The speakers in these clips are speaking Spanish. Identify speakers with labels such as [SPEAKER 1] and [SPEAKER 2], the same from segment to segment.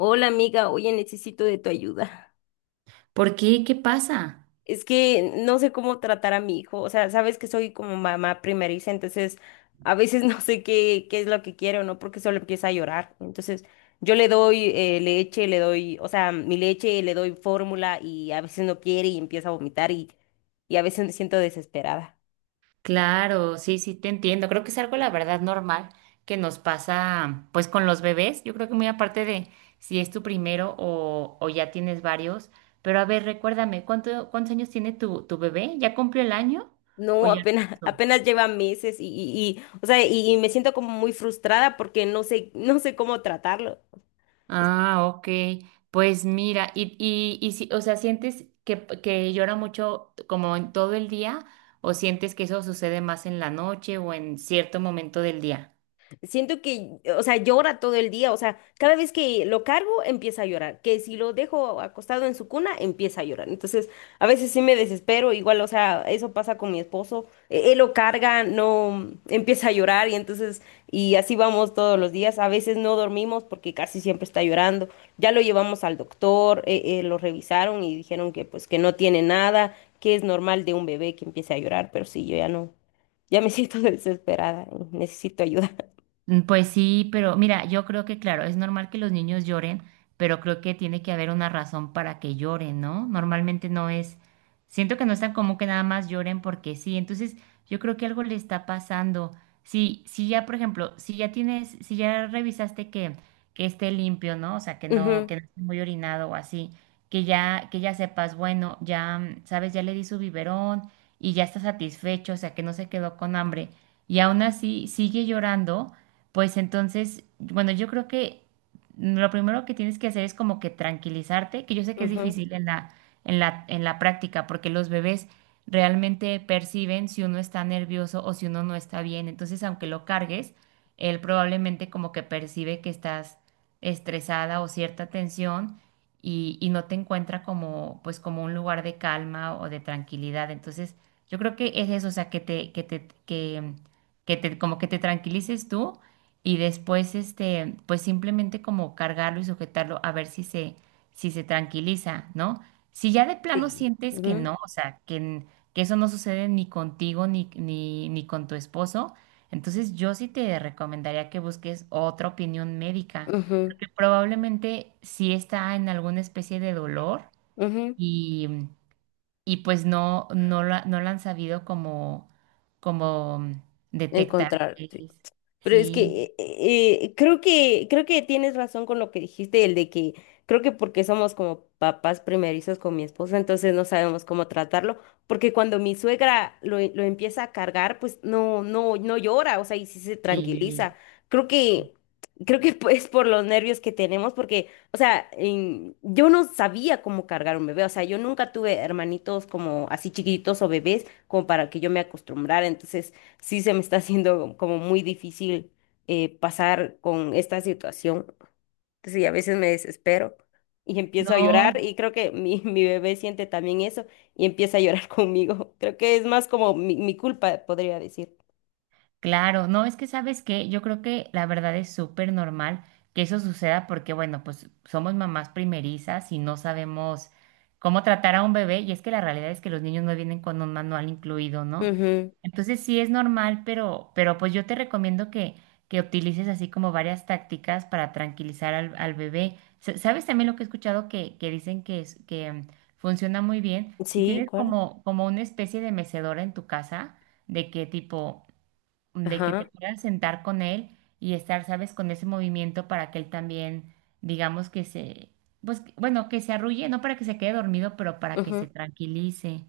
[SPEAKER 1] Hola amiga, oye, necesito de tu ayuda.
[SPEAKER 2] ¿Por qué? ¿Qué pasa?
[SPEAKER 1] Es que no sé cómo tratar a mi hijo, o sea, sabes que soy como mamá primeriza, entonces a veces no sé qué es lo que quiero, ¿no? Porque solo empieza a llorar. Entonces yo le doy leche, le doy, o sea, mi leche, le doy fórmula y a veces no quiere y empieza a vomitar y a veces me siento desesperada.
[SPEAKER 2] Claro, sí, sí, te entiendo. Creo que es algo, la verdad, normal que nos pasa, pues, con los bebés. Yo creo que muy aparte de si es tu primero o ya tienes varios. Pero a ver, recuérdame, ¿ cuántos años tiene tu bebé? ¿Ya cumplió el año o
[SPEAKER 1] No,
[SPEAKER 2] ya?
[SPEAKER 1] apenas,
[SPEAKER 2] ¿No?
[SPEAKER 1] apenas lleva meses o sea, y me siento como muy frustrada porque no sé cómo tratarlo.
[SPEAKER 2] Ah, ok. Pues mira, si, o sea, ¿ que llora mucho como en todo el día o sientes que eso sucede más en la noche o en cierto momento del día?
[SPEAKER 1] Siento que, o sea, llora todo el día, o sea, cada vez que lo cargo empieza a llorar, que si lo dejo acostado en su cuna empieza a llorar. Entonces, a veces sí me desespero, igual, o sea, eso pasa con mi esposo, él lo carga, no empieza a llorar y entonces, y así vamos todos los días. A veces no dormimos porque casi siempre está llorando. Ya lo llevamos al doctor, lo revisaron y dijeron que pues que no tiene nada, que es normal de un bebé que empiece a llorar, pero sí, yo ya no, ya me siento desesperada, y necesito ayuda.
[SPEAKER 2] Pues sí, pero mira, yo creo que claro, es normal que los niños lloren, pero creo que tiene que haber una razón para que lloren, ¿no? Normalmente no es, siento que no es tan común que nada más lloren porque sí. Entonces yo creo que algo le está pasando. Si, si ya, por ejemplo, si ya tienes, si ya revisaste que esté limpio, ¿no? O sea,
[SPEAKER 1] Ujú,
[SPEAKER 2] que no esté muy orinado o así, que ya sepas, bueno, ya, sabes, ya le di su biberón y ya está satisfecho, o sea, que no se quedó con hambre y aún así sigue llorando. Pues entonces, bueno, yo creo que lo primero que tienes que hacer es como que tranquilizarte, que yo sé que es
[SPEAKER 1] ujú,
[SPEAKER 2] difícil en la práctica, porque los bebés realmente perciben si uno está nervioso o si uno no está bien. Entonces, aunque lo cargues, él probablemente como que percibe que estás estresada o cierta tensión y no te encuentra como, pues, como un lugar de calma o de tranquilidad. Entonces, yo creo que es eso, o sea, que te, que te, que te, como que te tranquilices tú y después este, pues simplemente como cargarlo y sujetarlo a ver si se, si se tranquiliza, ¿no? Si ya de plano
[SPEAKER 1] sí,
[SPEAKER 2] sientes que
[SPEAKER 1] ujú,
[SPEAKER 2] no, o sea, que eso no sucede ni contigo ni con tu esposo, entonces yo sí te recomendaría que busques otra opinión médica,
[SPEAKER 1] ujú,
[SPEAKER 2] porque probablemente sí está en alguna especie de dolor
[SPEAKER 1] ujú.
[SPEAKER 2] y, y pues no, no la, no la han sabido como, como detectar.
[SPEAKER 1] Encontrar,
[SPEAKER 2] Que
[SPEAKER 1] sí.
[SPEAKER 2] es.
[SPEAKER 1] Pero es
[SPEAKER 2] Sí,
[SPEAKER 1] que creo que creo que tienes razón con lo que dijiste, el de que creo que porque somos como papás primerizos con mi esposa, entonces no sabemos cómo tratarlo, porque cuando mi suegra lo empieza a cargar, pues no llora, o sea, y sí se tranquiliza.
[SPEAKER 2] sí.
[SPEAKER 1] Creo que creo que es por los nervios que tenemos, porque, o sea, yo no sabía cómo cargar un bebé, o sea, yo nunca tuve hermanitos como así chiquitos o bebés como para que yo me acostumbrara, entonces sí se me está haciendo como muy difícil pasar con esta situación. Sí, a veces me desespero y empiezo a llorar
[SPEAKER 2] No.
[SPEAKER 1] y creo que mi, mi bebé siente también eso y empieza a llorar conmigo. Creo que es más como mi culpa, podría decir.
[SPEAKER 2] Claro, no, es que sabes que yo creo que la verdad es súper normal que eso suceda porque, bueno, pues somos mamás primerizas y no sabemos cómo tratar a un bebé, y es que la realidad es que los niños no vienen con un manual incluido, ¿no?
[SPEAKER 1] Ujú.
[SPEAKER 2] Entonces sí es normal, pero pues yo te recomiendo que utilices así como varias tácticas para tranquilizar al, al bebé. ¿Sabes también lo que he escuchado que dicen que, funciona muy bien? Si
[SPEAKER 1] Sí,
[SPEAKER 2] tienes
[SPEAKER 1] ¿cuál?
[SPEAKER 2] como, como una especie de mecedora en tu casa, de que tipo de que
[SPEAKER 1] Ajá.
[SPEAKER 2] te puedas sentar con él y estar, sabes, con ese movimiento para que él también, digamos que se, pues, bueno, que se arrulle, no para que se quede dormido, pero para que se
[SPEAKER 1] Ujú.
[SPEAKER 2] tranquilice,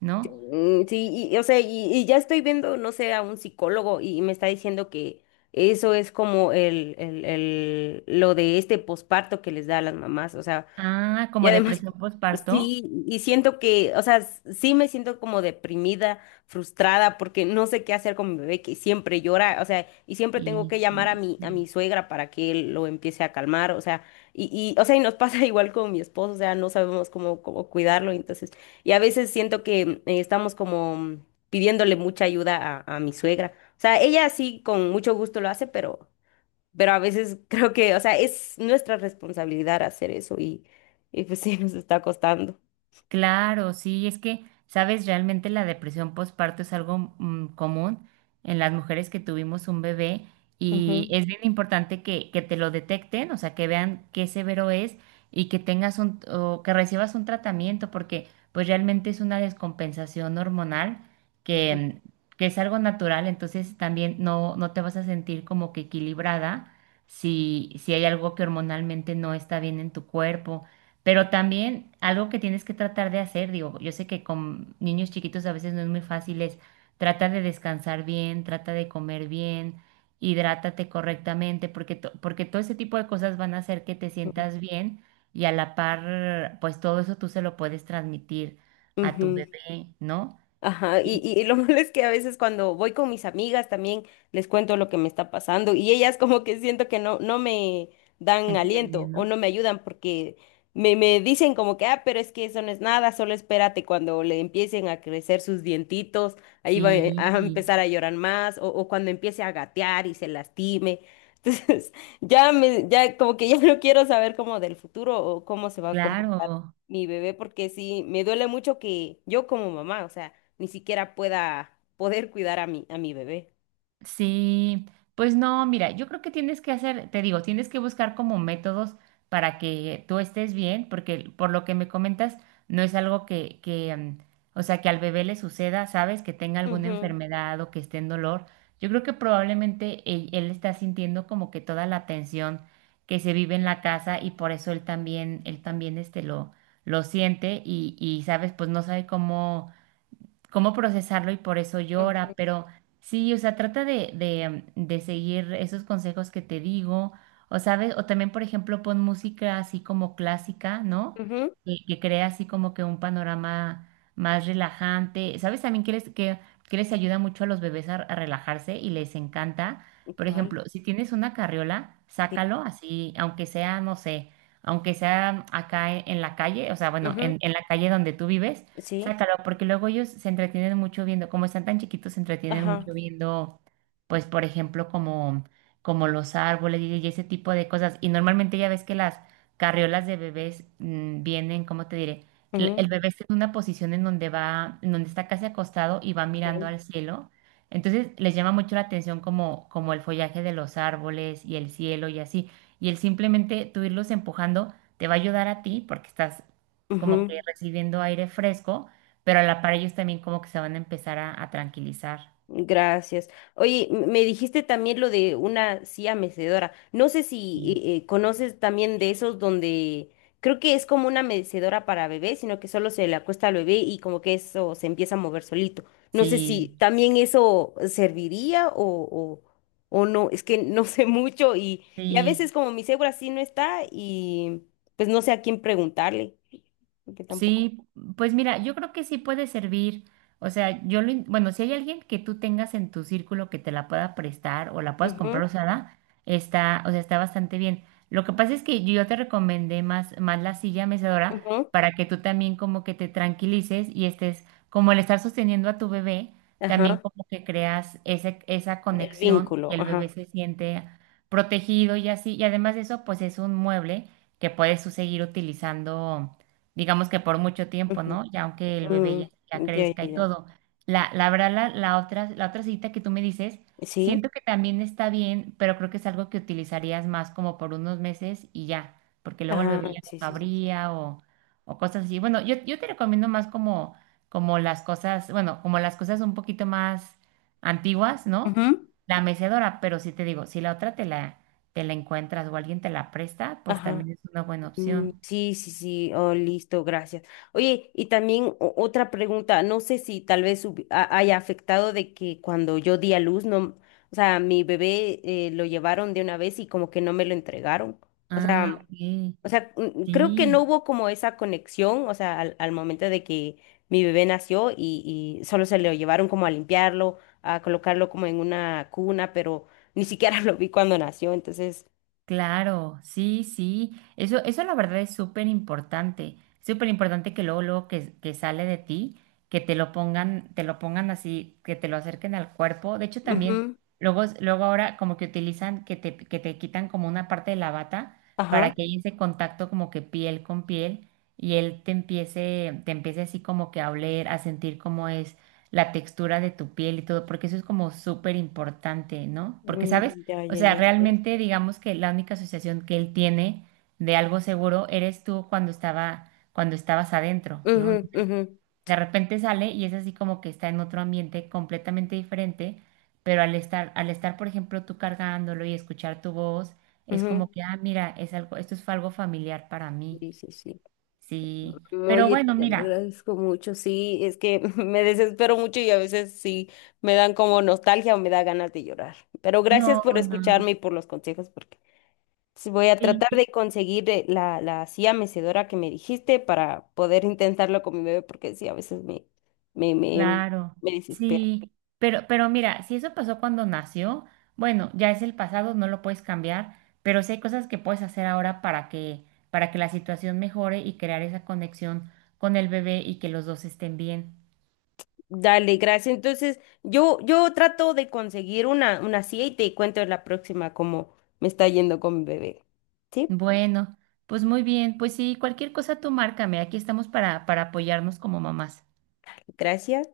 [SPEAKER 2] ¿no?
[SPEAKER 1] Mm, sí, o sea, y ya estoy viendo, no sé, a un psicólogo y me está diciendo que eso es como lo de este posparto que les da a las mamás, o sea,
[SPEAKER 2] Ah,
[SPEAKER 1] y
[SPEAKER 2] como
[SPEAKER 1] además,
[SPEAKER 2] depresión postparto.
[SPEAKER 1] sí, y siento que, o sea, sí me siento como deprimida, frustrada, porque no sé qué hacer con mi bebé que siempre llora, o sea, y siempre tengo
[SPEAKER 2] Y,
[SPEAKER 1] que llamar
[SPEAKER 2] y-
[SPEAKER 1] a mi suegra para que él lo empiece a calmar, o sea, y, o sea, y nos pasa igual con mi esposo, o sea, no sabemos cómo cuidarlo, entonces, y a veces siento que estamos como pidiéndole mucha ayuda a mi suegra. O sea, ella sí con mucho gusto lo hace, pero a veces creo que, o sea, es nuestra responsabilidad hacer eso y pues sí, nos está costando.
[SPEAKER 2] Claro, sí, es que, sabes, realmente la depresión postparto es algo común en las mujeres que tuvimos un bebé, y
[SPEAKER 1] Ujú,
[SPEAKER 2] es bien importante que te lo detecten, o sea, que vean qué severo es, y que tengas un, o que recibas un tratamiento, porque pues realmente es una descompensación hormonal
[SPEAKER 1] ujú,
[SPEAKER 2] que, mm, que es algo natural. Entonces también no, no te vas a sentir como que equilibrada si, si hay algo que hormonalmente no está bien en tu cuerpo. Pero también algo que tienes que tratar de hacer, digo, yo sé que con niños chiquitos a veces no es muy fácil, es trata de descansar bien, trata de comer bien, hidrátate correctamente, porque todo ese tipo de cosas van a hacer que te
[SPEAKER 1] ujú.
[SPEAKER 2] sientas bien, y a la par, pues todo eso tú se lo puedes transmitir a
[SPEAKER 1] Ujú.
[SPEAKER 2] tu bebé, ¿no?
[SPEAKER 1] Ajá,
[SPEAKER 2] Sí,
[SPEAKER 1] y lo malo es que a veces cuando voy con mis amigas también les cuento lo que me está pasando y ellas como que siento que no me dan
[SPEAKER 2] ¿entiendes,
[SPEAKER 1] aliento o
[SPEAKER 2] no?
[SPEAKER 1] no me ayudan porque me dicen como que, ah, pero es que eso no es nada, solo espérate cuando le empiecen a crecer sus dientitos, ahí va
[SPEAKER 2] Sí,
[SPEAKER 1] a empezar a llorar más o cuando empiece a gatear y se lastime. Entonces, ya me, ya como que ya no quiero saber como del futuro o cómo se va a comportar
[SPEAKER 2] claro.
[SPEAKER 1] mi bebé porque sí, me duele mucho que yo como mamá, o sea ni siquiera pueda poder cuidar a mi bebé.
[SPEAKER 2] Sí, pues no, mira, yo creo que tienes que hacer, te digo, tienes que buscar como métodos para que tú estés bien, porque por lo que me comentas, no es algo o sea, que al bebé le suceda, ¿sabes? Que tenga alguna
[SPEAKER 1] Ujú,
[SPEAKER 2] enfermedad o que esté en dolor. Yo creo que probablemente él está sintiendo como que toda la tensión que se vive en la casa, y por eso él también este lo siente y, ¿sabes? Pues no sabe cómo cómo procesarlo y por eso
[SPEAKER 1] ujú,
[SPEAKER 2] llora, pero sí, o sea, trata de seguir esos consejos que te digo, o sabes, o también, por ejemplo, pon música así como clásica, ¿no? Que crea así como que un panorama más relajante. ¿Sabes también que les ayuda mucho a los bebés a relajarse y les encanta?
[SPEAKER 1] ujú.
[SPEAKER 2] Por
[SPEAKER 1] ¿Cuál?
[SPEAKER 2] ejemplo, si tienes una carriola,
[SPEAKER 1] Sí.
[SPEAKER 2] sácalo así, aunque sea, no sé, aunque sea acá en la calle, o sea, bueno,
[SPEAKER 1] Ujú,
[SPEAKER 2] en la calle donde tú vives.
[SPEAKER 1] sí.
[SPEAKER 2] Sácalo, porque luego ellos se entretienen mucho viendo, como están tan chiquitos, se entretienen
[SPEAKER 1] Ajá.
[SPEAKER 2] mucho viendo, pues, por ejemplo, como, como los árboles y ese tipo de cosas. Y normalmente ya ves que las carriolas de bebés vienen, ¿cómo te diré? El,
[SPEAKER 1] Ujú,
[SPEAKER 2] el bebé está en una posición en donde va, en donde está casi acostado y va mirando
[SPEAKER 1] sí.
[SPEAKER 2] al cielo. Entonces les llama mucho la atención como, como el follaje de los árboles y el cielo y así. Y el simplemente tú irlos empujando te va a ayudar a ti porque estás como que
[SPEAKER 1] Ujú.
[SPEAKER 2] recibiendo aire fresco, pero a la par ellos también como que se van a empezar a tranquilizar.
[SPEAKER 1] Gracias. Oye, me dijiste también lo de una silla mecedora. No sé si
[SPEAKER 2] Sí.
[SPEAKER 1] conoces también de esos donde creo que es como una mecedora para bebé, sino que solo se le acuesta al bebé y como que eso se empieza a mover solito. No sé si
[SPEAKER 2] Sí,
[SPEAKER 1] también eso serviría o no. Es que no sé mucho y a
[SPEAKER 2] sí.
[SPEAKER 1] veces como mi cebra sí no está y pues no sé a quién preguntarle, porque tampoco.
[SPEAKER 2] Sí, pues mira, yo creo que sí puede servir. O sea, yo lo, bueno, si hay alguien que tú tengas en tu círculo que te la pueda prestar o la puedas
[SPEAKER 1] Ujú,
[SPEAKER 2] comprar usada, está, o sea, está bastante bien. Lo que pasa es que yo te recomendé más la silla mecedora
[SPEAKER 1] ujú.
[SPEAKER 2] para que tú también como que te tranquilices y estés, como el estar sosteniendo a tu bebé, también
[SPEAKER 1] Ajá.
[SPEAKER 2] como que creas ese, esa
[SPEAKER 1] El
[SPEAKER 2] conexión,
[SPEAKER 1] vínculo.
[SPEAKER 2] y el bebé
[SPEAKER 1] Ajá.
[SPEAKER 2] se siente protegido y así. Y además de eso, pues es un mueble que puedes tú seguir utilizando digamos que por mucho tiempo, ¿no? Ya aunque el bebé
[SPEAKER 1] Mm,
[SPEAKER 2] ya, ya
[SPEAKER 1] ya,
[SPEAKER 2] crezca
[SPEAKER 1] ya,
[SPEAKER 2] y
[SPEAKER 1] ya.
[SPEAKER 2] todo. La la otra cita que tú me dices,
[SPEAKER 1] ¿Sí?
[SPEAKER 2] siento que también está bien, pero creo que es algo que utilizarías más como por unos meses y ya, porque luego el
[SPEAKER 1] Ajá,
[SPEAKER 2] bebé ya no
[SPEAKER 1] sí, sí, sí.
[SPEAKER 2] cabría o cosas así. Bueno, yo te recomiendo más como, como las cosas, bueno, como las cosas un poquito más antiguas, ¿no?
[SPEAKER 1] Ujú,
[SPEAKER 2] La mecedora, pero sí te digo, si la otra te la encuentras o alguien te la presta, pues
[SPEAKER 1] ajá.
[SPEAKER 2] también es una buena
[SPEAKER 1] Mm,
[SPEAKER 2] opción.
[SPEAKER 1] sí, sí, sí, oh, listo, gracias. Oye, y también otra pregunta, no sé si tal vez haya afectado de que cuando yo di a luz, no, o sea, mi bebé lo llevaron de una vez y como que no me lo entregaron. O
[SPEAKER 2] Ah,
[SPEAKER 1] sea,
[SPEAKER 2] ok.
[SPEAKER 1] o sea, creo que no
[SPEAKER 2] Sí,
[SPEAKER 1] hubo como esa conexión, o sea, al momento de que mi bebé nació y solo se lo llevaron como a limpiarlo, a colocarlo como en una cuna, pero ni siquiera lo vi cuando nació, entonces,
[SPEAKER 2] claro, sí, sí. Eso la verdad es súper importante. Súper importante que luego, luego que sale de ti, que te lo pongan así, que te lo acerquen al cuerpo. De hecho, también,
[SPEAKER 1] ujú,
[SPEAKER 2] luego, luego ahora como que utilizan, que te quitan como una parte de la bata
[SPEAKER 1] ajá.
[SPEAKER 2] para que haya ese contacto como que piel con piel, y él te empiece así como que a oler, a sentir cómo es la textura de tu piel y todo, porque eso es como súper importante, ¿no? Porque
[SPEAKER 1] Mm,
[SPEAKER 2] sabes
[SPEAKER 1] ya,
[SPEAKER 2] O
[SPEAKER 1] ya,
[SPEAKER 2] sea,
[SPEAKER 1] ya, sí.
[SPEAKER 2] realmente digamos que la única asociación que él tiene de algo seguro eres tú cuando estaba, cuando estabas adentro,
[SPEAKER 1] Ujú,
[SPEAKER 2] ¿no?
[SPEAKER 1] ujú,
[SPEAKER 2] De repente sale y es así como que está en otro ambiente completamente diferente, pero al estar, por ejemplo, tú cargándolo y escuchar tu voz, es como
[SPEAKER 1] ujú.
[SPEAKER 2] que, ah, mira, es algo, esto fue algo familiar para mí.
[SPEAKER 1] Sí, sí, sí.
[SPEAKER 2] Sí. Pero
[SPEAKER 1] Oye,
[SPEAKER 2] bueno,
[SPEAKER 1] te lo
[SPEAKER 2] mira,
[SPEAKER 1] agradezco mucho. Sí, es que me desespero mucho y a veces sí me dan como nostalgia o me da ganas de llorar. Pero gracias
[SPEAKER 2] no,
[SPEAKER 1] por
[SPEAKER 2] no.
[SPEAKER 1] escucharme y por los consejos, porque sí voy a tratar
[SPEAKER 2] Sí.
[SPEAKER 1] de conseguir la, la silla mecedora que me dijiste para poder intentarlo con mi bebé, porque sí, a veces me, me,
[SPEAKER 2] Claro,
[SPEAKER 1] me desespero.
[SPEAKER 2] sí, pero mira, si eso pasó cuando nació, bueno, ya es el pasado, no lo puedes cambiar, pero sí hay cosas que puedes hacer ahora para que la situación mejore y crear esa conexión con el bebé, y que los dos estén bien.
[SPEAKER 1] Dale, gracias. Entonces, yo trato de conseguir una silla y te cuento la próxima cómo me está yendo con mi bebé. ¿Sí?
[SPEAKER 2] Bueno, pues muy bien, pues sí, cualquier cosa tú márcame, aquí estamos para apoyarnos como mamás.
[SPEAKER 1] Gracias.